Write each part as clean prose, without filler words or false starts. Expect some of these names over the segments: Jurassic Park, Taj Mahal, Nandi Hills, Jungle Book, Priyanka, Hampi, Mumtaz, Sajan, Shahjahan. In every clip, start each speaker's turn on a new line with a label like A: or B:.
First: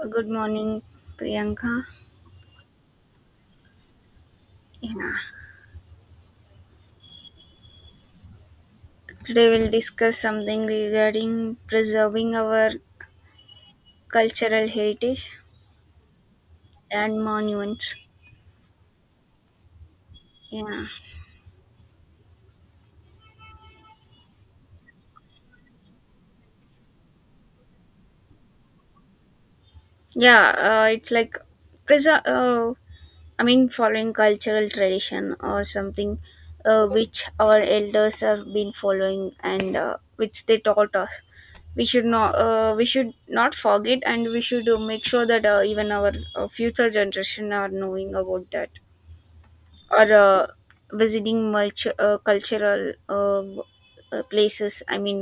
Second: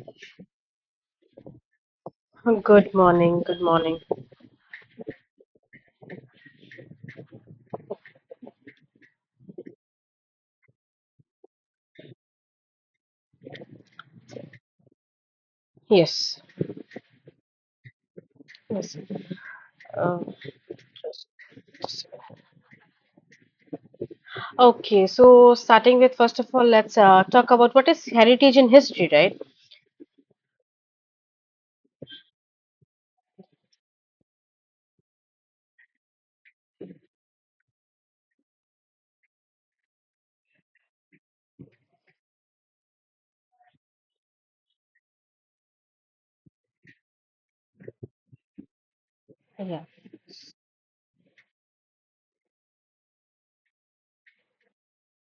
A: Good morning, Priyanka.
B: Good morning. Good morning.
A: Yeah. Today we'll discuss something regarding preserving our cultural heritage
B: Yes.
A: and monuments.
B: Yes. Uh,
A: Yeah.
B: just- just- okay. So, starting with first of all, let's talk about what is heritage in history, right?
A: Yeah, it's like preser- uh, following cultural tradition or something which our elders have been following and which they taught us. We should not forget, and we should make sure that even our future generation are knowing about that.
B: Yeah.
A: Or visiting much cultural places, I mean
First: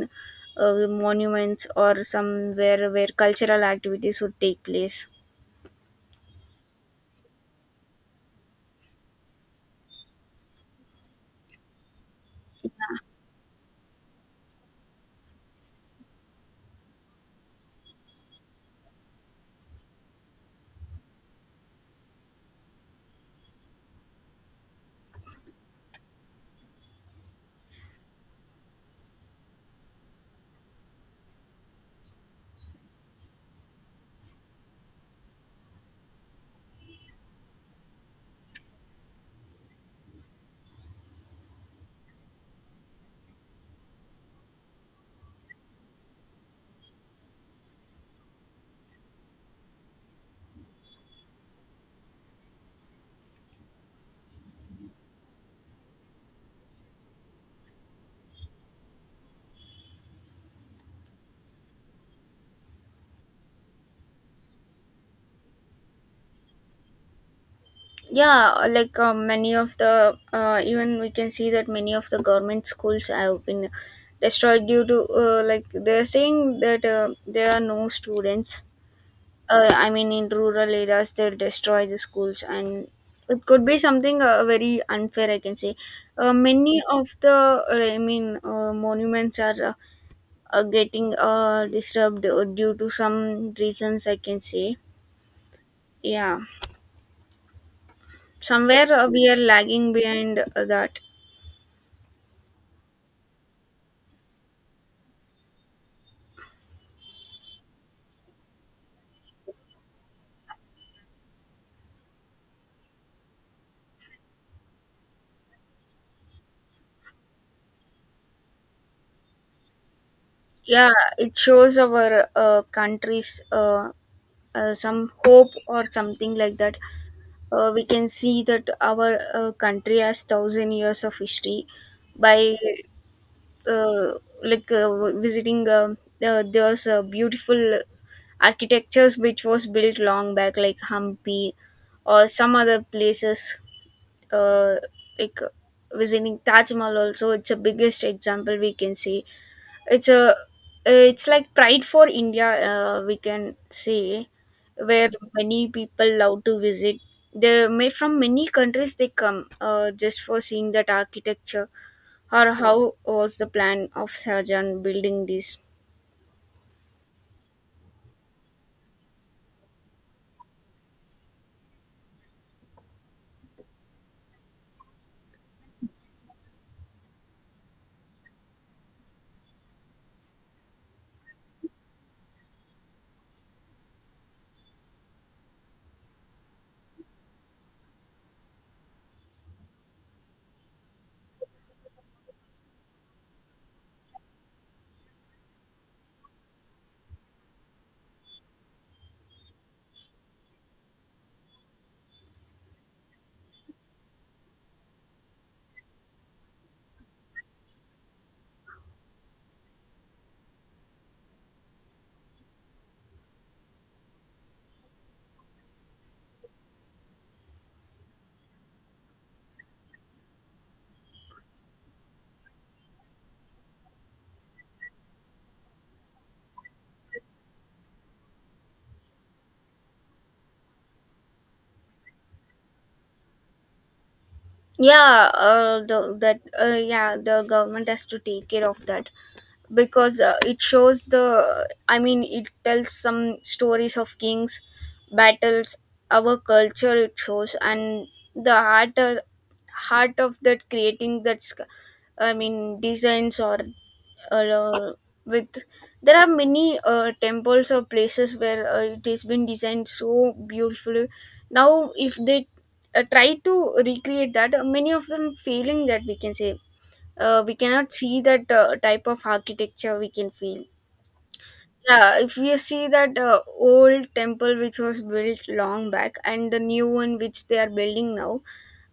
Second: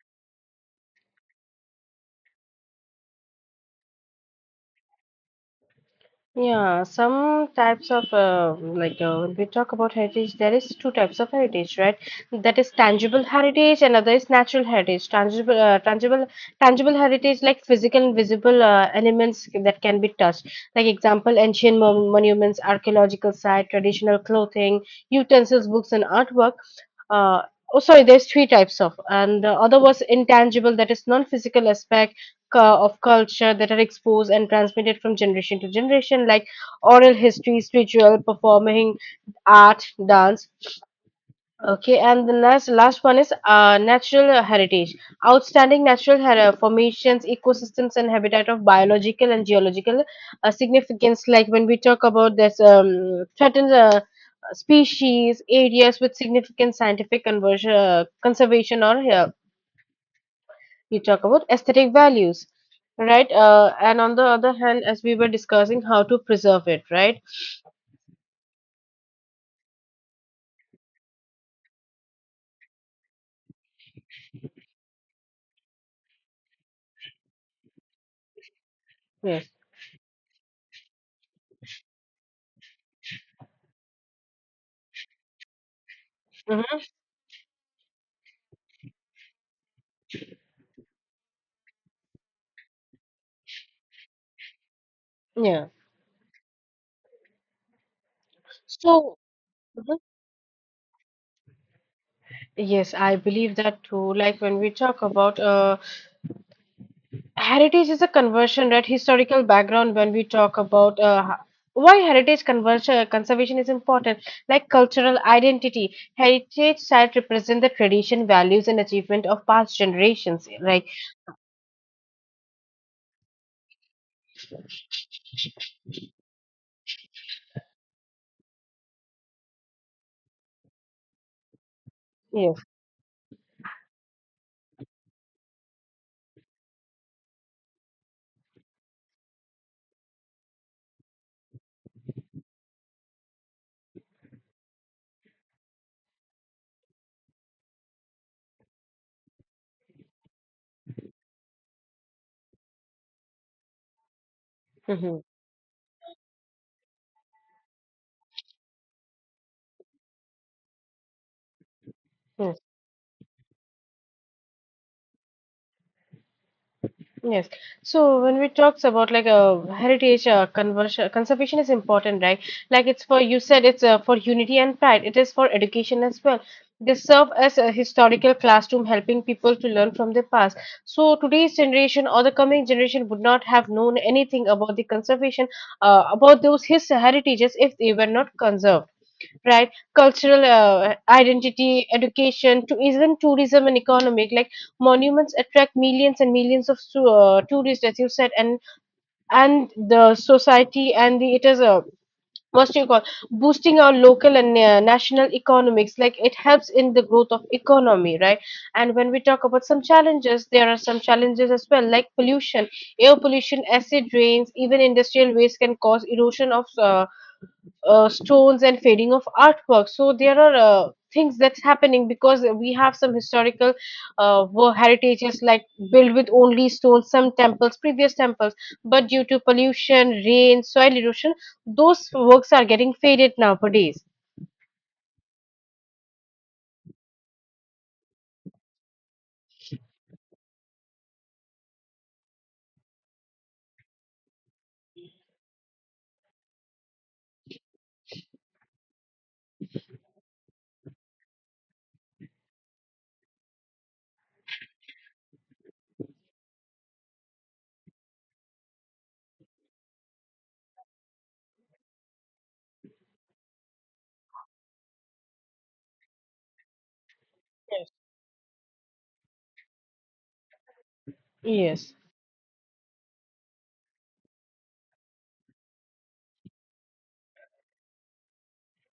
A: monuments or somewhere where cultural activities would take place.
B: Yeah, some types of like when we talk about heritage, there is two types of heritage, right? That is tangible heritage, another is natural heritage. Tangible heritage like physical and visible elements that can be touched. Like example, ancient monuments, archaeological site, traditional clothing, utensils, books, and artwork. Uh, oh, sorry, there's three types of, and the other was intangible, that is non-physical aspect of culture that are exposed and transmitted from generation to generation, like oral histories, ritual, performing art, dance. Okay, and the last one is natural heritage. Outstanding natural formations, ecosystems, and habitat of biological and geological significance. Like when we talk about this threatened species, areas with significant scientific conversion, conservation, or we talk about aesthetic values, right? And on the other hand, as we were discussing, how to preserve it, right?
A: Yeah, like many of the even we can see that many of the government schools have been destroyed due to like they're saying that there are no students,
B: Yes.
A: I mean, in rural areas, they destroy the schools, and it could be something very unfair, I can say.
B: Hmm.
A: Many of the I mean monuments are getting disturbed due to some reasons, I can say.
B: Yeah.
A: Yeah, somewhere
B: so
A: we are lagging
B: Mhm.
A: behind that.
B: Yes, I believe that too. Like when we talk about heritage is a conversion, right? Historical background, when we talk about why heritage conversion conservation is important, like cultural identity, heritage sites represent the tradition values and achievement of past generations, like
A: Yeah, it shows our country's some hope or something like that. We can see that our country has thousand years of history by
B: yes.
A: uh, like visiting. There's beautiful architectures which was built long back, like Hampi or some other places. Uh, like visiting Taj Mahal also, it's a biggest example we can see. It's a it's like pride for India, we can say, where
B: Hmm.
A: many people love to visit. They may from many countries they come, just for seeing that architecture, or how was the plan of Sajan building this.
B: Yes. So when we talks about like a heritage conversion, conservation is important, right? Like it's for, you said it's for unity and pride. It is for education as well. They serve as a historical classroom, helping people to learn from their past. So today's generation or the coming generation would not have known anything about the conservation, about those his heritages if they were not conserved, right? Cultural identity, education to even tourism and economic, like monuments attract millions and millions of tourists, as you said, and the society and the it is a, what do you call, boosting our local and national economics, like it helps in the growth of economy, right? And when we talk about some challenges, there are some challenges as well, like pollution, air pollution, acid rains, even industrial waste can cause erosion of stones and fading of artwork. So there are things that's happening because we have some historical heritages, like built with only stones, some temples, previous temples, but due to pollution, rain, soil erosion, those works are getting faded nowadays.
A: Yeah, the, that yeah the government has to take care of that because it shows the, I mean, it tells some stories of kings, battles, our culture it shows, and the heart of that creating that I mean designs or uh, with, there are many temples or places where it has been designed so beautifully. Now if they try to recreate that, many of them failing that we can say. Uh, we cannot see that type of architecture we can feel.
B: Yes,
A: Yeah, if we see that old temple which was built long back and the new one which they are building now,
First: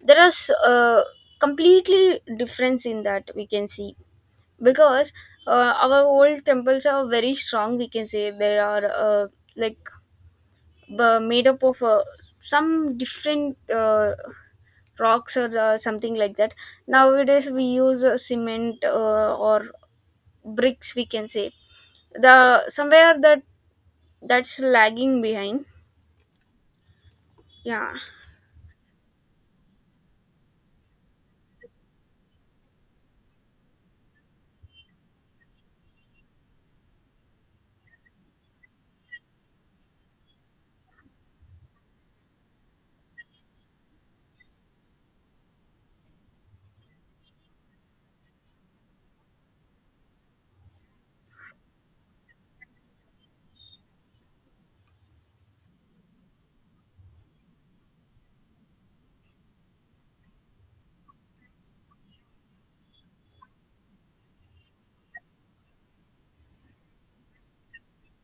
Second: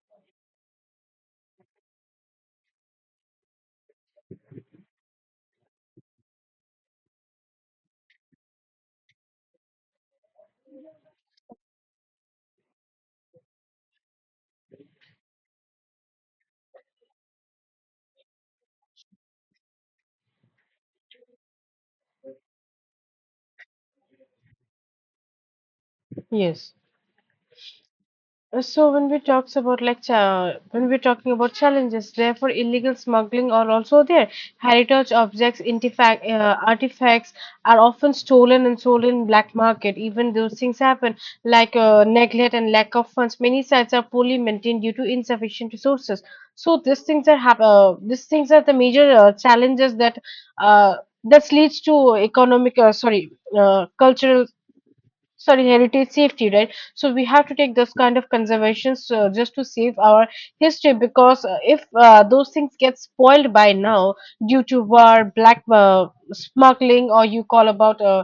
A: there are completely difference in that we can see, because our old temples are very strong, we can say. They are like made up of some different rocks or something like that. Nowadays we use cement or bricks we can say. The somewhere that that's lagging behind.
B: yes.
A: Yeah.
B: So when we talks about like when we're talking about challenges, therefore illegal smuggling are also there. Heritage objects, artifacts are often stolen and sold in black market. Even those things happen, like neglect and lack of funds. Many sites are poorly maintained due to insufficient resources. So these things are these things are the major challenges that uh, this leads to economic sorry, cultural, sorry, heritage safety, right? So we have to take this kind of conservations just to save our history because if those things get spoiled by now due to war, black smuggling, or you call about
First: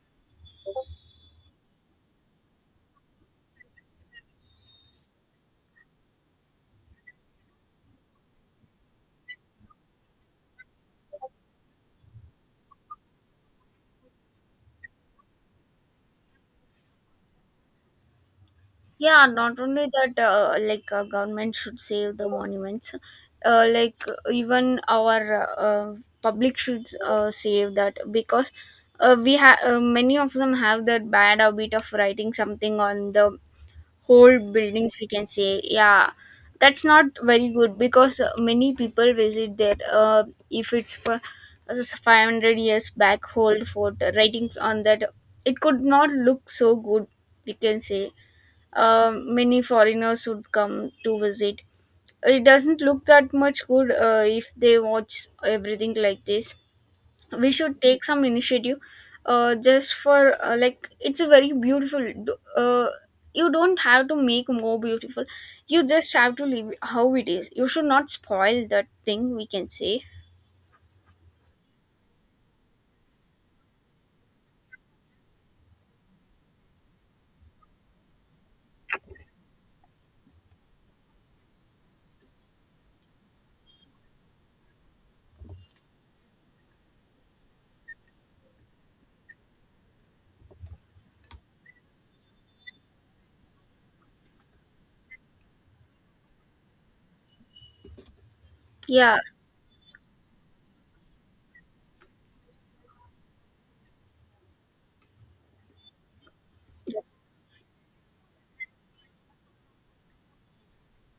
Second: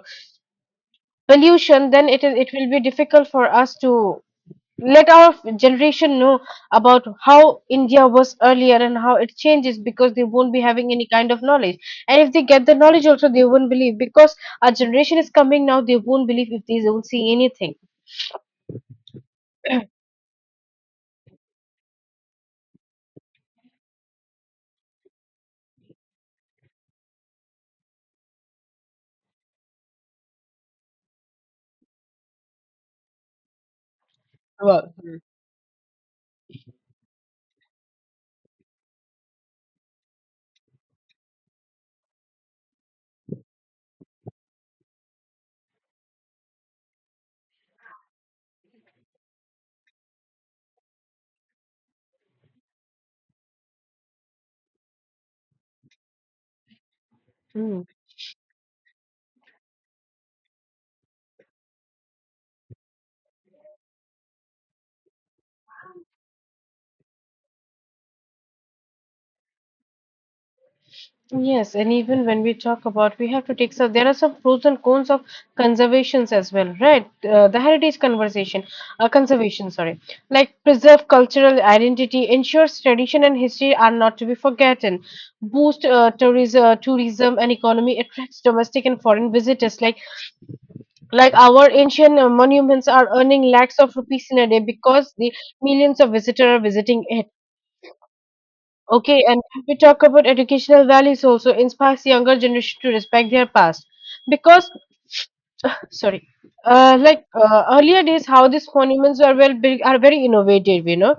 B: pollution, then it is, it will be difficult for us to let our generation know about how India was earlier and how it changes because they won't be having any kind of knowledge, and if they get the knowledge also, they won't believe because our generation is coming now, they won't believe if they don't see anything.
A: Yeah, not only that, like government should save the monuments, like even our public should save that, because we have many of them have that bad habit of writing something on the whole
B: Well,
A: buildings we
B: mm.
A: can say. Yeah, that's not very good because many people visit there. Uh, if it's for as 500 years back old fort, writings on that, it could not look so good, we can say. Uh, many foreigners would come to visit. It doesn't look that much good if they watch everything like this. We should
B: Mm.
A: take some initiative just for like it's a very beautiful you don't have to make more beautiful. You just have to leave how it is, you should not spoil that thing we can say.
B: Yes, and even when we talk about, we have to take, so there are some pros and cons of conservations as well, right? The heritage conversation, conservation, sorry, like preserve cultural identity, ensures tradition and history are not to be forgotten, boost tourism and economy, attracts domestic and foreign visitors. Like our ancient monuments are earning lakhs of rupees in a day because the millions of visitors are visiting it.
A: Yeah.
B: Okay, and if we talk about educational values, also inspires younger generation to respect their past because, sorry, like earlier days, how these monuments were well built are very innovative, you know.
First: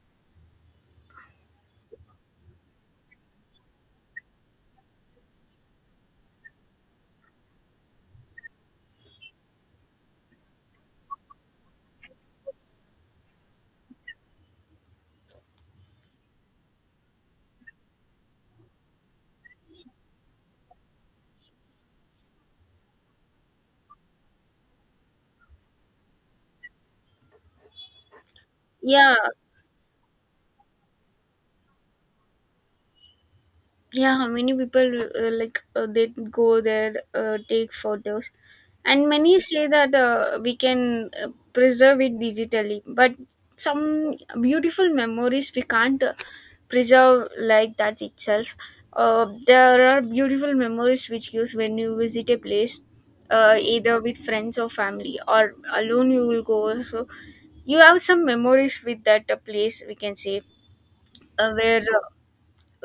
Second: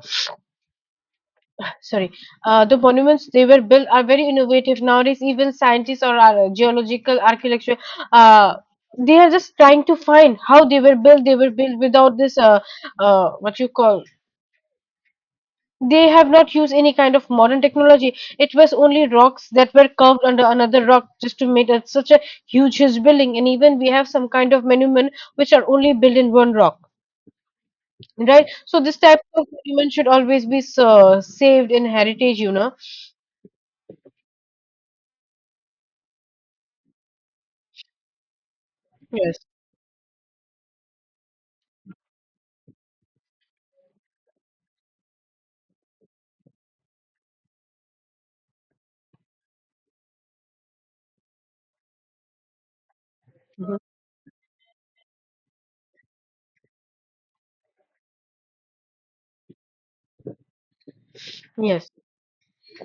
B: Sorry, the monuments they were built are very innovative nowadays, even scientists or geological archaeological uh, they are just trying to find how they were built, they were built without this what you call. They have not used any kind of modern technology. It was only rocks that were carved under another rock just to make it such a huge, huge building. And even we have some kind of monument which are only built in one rock, right? So this
A: Yeah,
B: type of monument should always be saved in heritage, you know.
A: yeah, many people, like they go there, take photos, and
B: Yes,
A: many say that we can preserve it digitally, but some beautiful memories we can't preserve like that itself. Uh, there are beautiful memories which gives when you visit a place, either with friends or family or alone you will go, so you have some memories with that place we can say. Where
B: yes,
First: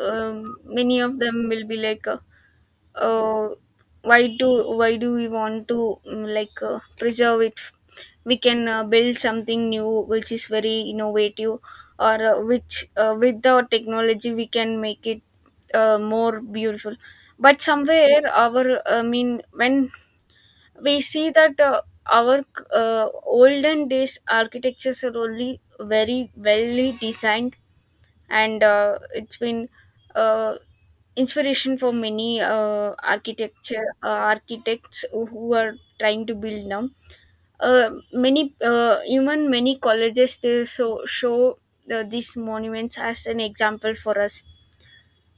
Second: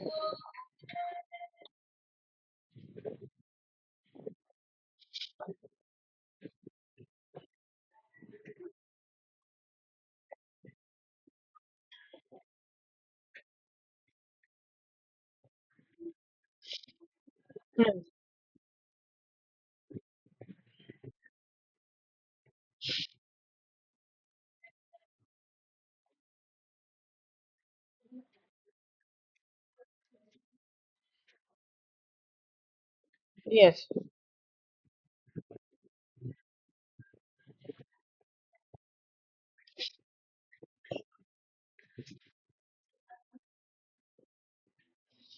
A: many of them will be like uh, why do we want to like preserve it. We can build something new which is very innovative, or which with the technology we can make it more beautiful. But
B: yes,
A: somewhere our, I mean when we see that our olden days architectures are only very well designed, and it's been uh, inspiration for many architecture
B: yes,
A: architects who are trying to build now. Uh, many even many colleges they show these monuments as an example for us.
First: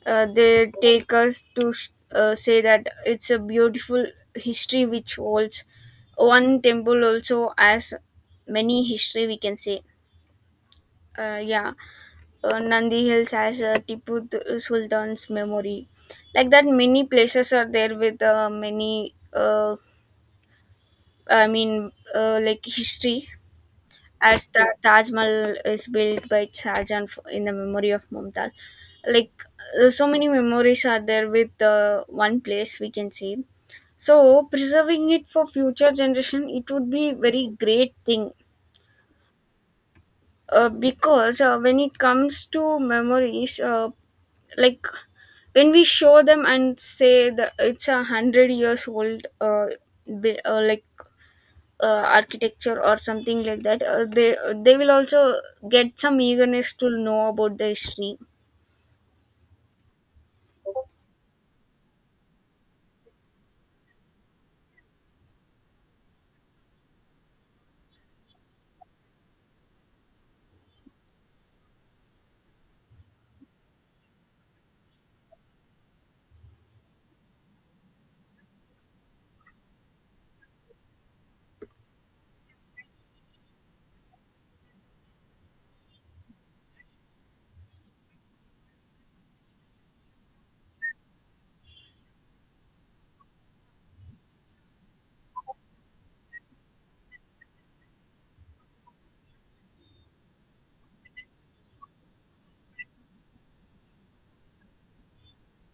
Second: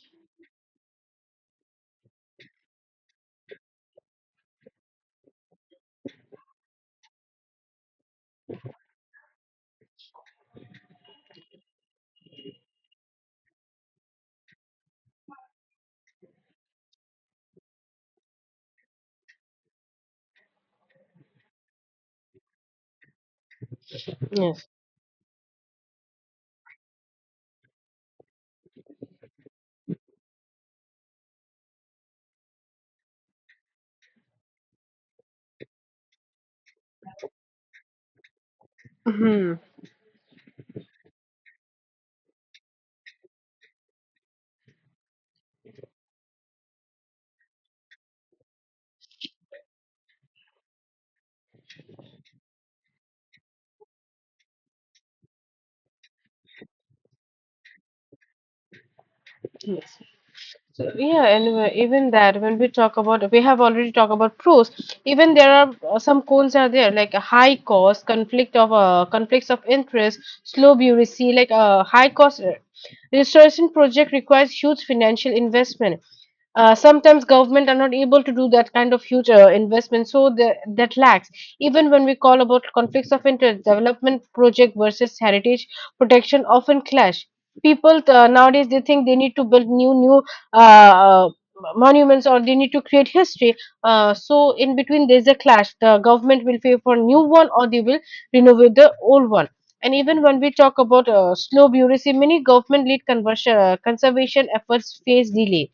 A: Uh, they take us to say that it's a beautiful history which holds one temple also, as many history we can say. uh, yeah Nandi Hills has Sultan's memory. Like that, many places are there with I mean, like history. As the
B: yes.
A: Taj Mahal is built by Shahjahan in the memory of Mumtaz. Like so many memories are there with one place we can say. So preserving it for future generation, it would be very great thing.
B: Hmm.
A: Because when it comes to memories, like when we show them and say that it's a 100 years old like architecture or something like that, they will also get some eagerness to know about the history.
B: Yes. Yeah, and even that, when we talk about, we have already talked about pros. Even there are some cons are there, like a high cost, conflict of conflicts of interest, slow bureaucracy, like a high cost. Restoration project requires huge financial investment. Sometimes government are not able to do that kind of huge investment, so that lacks. Even when we call about conflicts of interest, development project versus heritage protection often clash. People nowadays they think they need to build new uh, uh, monuments, or they need to create history, so in between there's a clash, the government will pay for new one or they will renovate the old one. And even when we talk about slow bureaucracy, many government lead conversion, conservation efforts face delay.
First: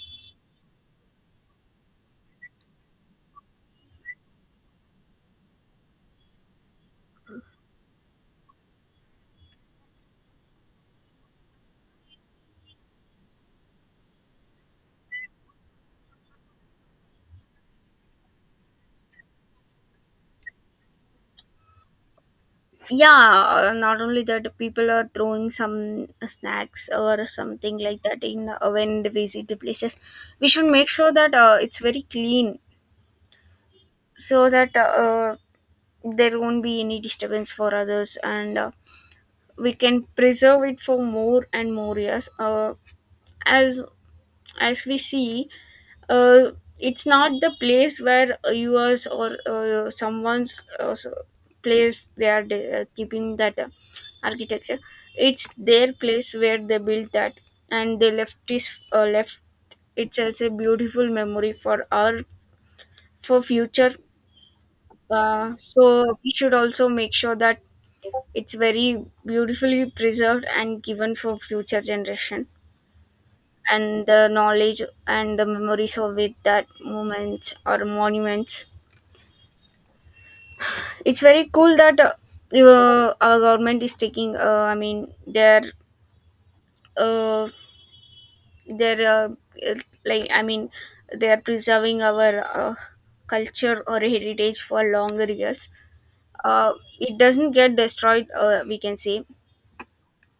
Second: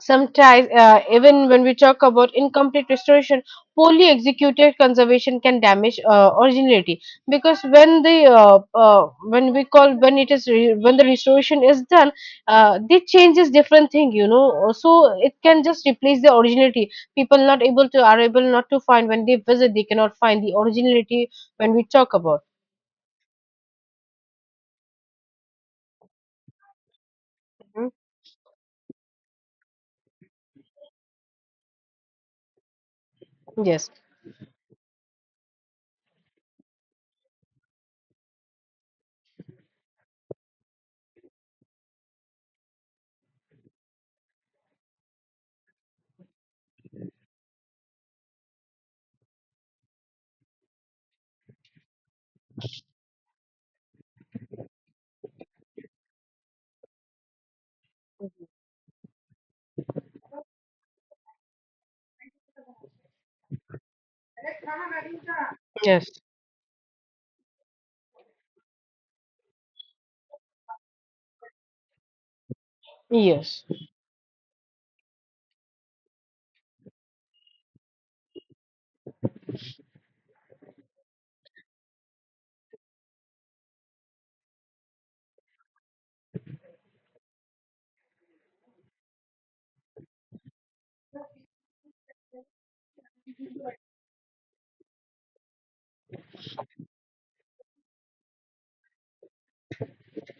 B: Sometimes, even when we talk about incomplete restoration, poorly executed conservation can damage originality, because when the when we call, when it is when the restoration is done, they changes different thing, you know. So it can just replace the originality. People not able to, are able not to find when they visit, they cannot find the originality when we talk about.
A: Yeah, not only that, people are throwing some snacks or something
B: Mhm.
A: like that in when they visit the places. We should make sure that it's very clean,
B: Yes,
A: so that there won't be any disturbance for others, and we can preserve it for more and more years. As as we see, uh, it's not the place where yours or someone's place they are keeping that architecture. It's their place where they built that, and they left this left it as a beautiful memory for our, for future.
B: yes,
A: So we should also make sure that it's very beautifully preserved and given for future generation.
B: yes.
A: And the knowledge and the memories of it, that moments or monuments. It's very cool that our government is taking. I mean, they're uh, they're uh, uh, like I mean, they are preserving our culture or heritage for longer years. Uh, it doesn't get destroyed, uh, we can say.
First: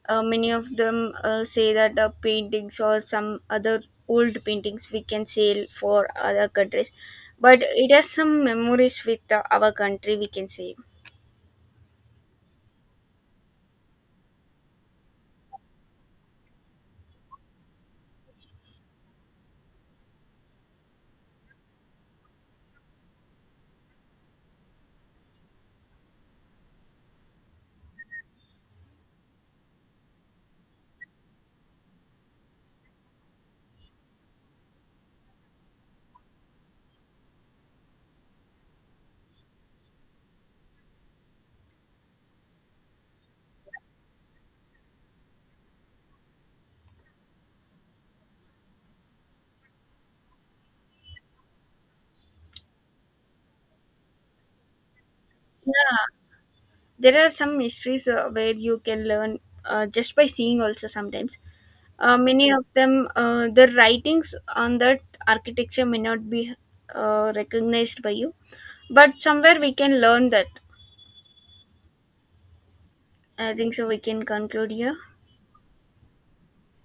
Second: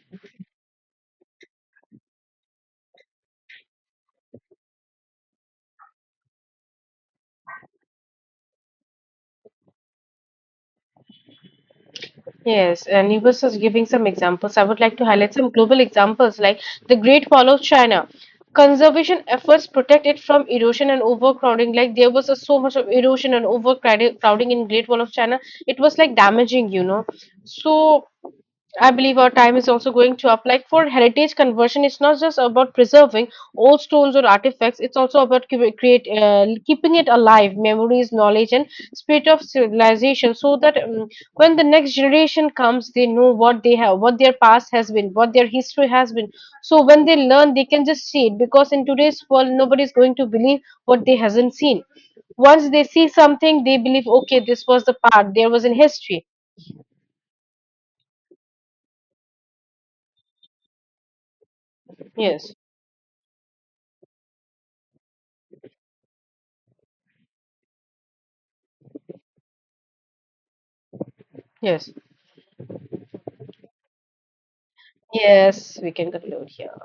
A: Many of them say that paintings or some other old paintings we can sell for other countries, but it has some memories with our country, we can say.
B: Yes, and he was just giving some examples. I would like to highlight some global examples like the Great Wall of China. Conservation efforts protect it from erosion and overcrowding. Like there was a so much of erosion and overcrowding crowding in Great Wall of China. It was like damaging, you know. So I believe our time is also going to up. Like for heritage conversion, it's not just about preserving old stones or artifacts. It's also about create, keeping it alive, memories, knowledge, and spirit of civilization, so that when the next generation comes, they know what they have, what their past has been, what their history has been. So when they learn, they can just see it. Because in today's world, nobody is going to believe what they hasn't seen. Once they see something, they believe, okay, this was the part. There was in
A: Yeah,
B: history.
A: there are some mysteries where you can learn just by seeing also sometimes. Many
B: Yes.
A: of them, the writings on that architecture may not be recognized by you, but somewhere we can learn that.
B: Yes.
A: I think so. We can conclude here.
B: Yes, we can conclude here.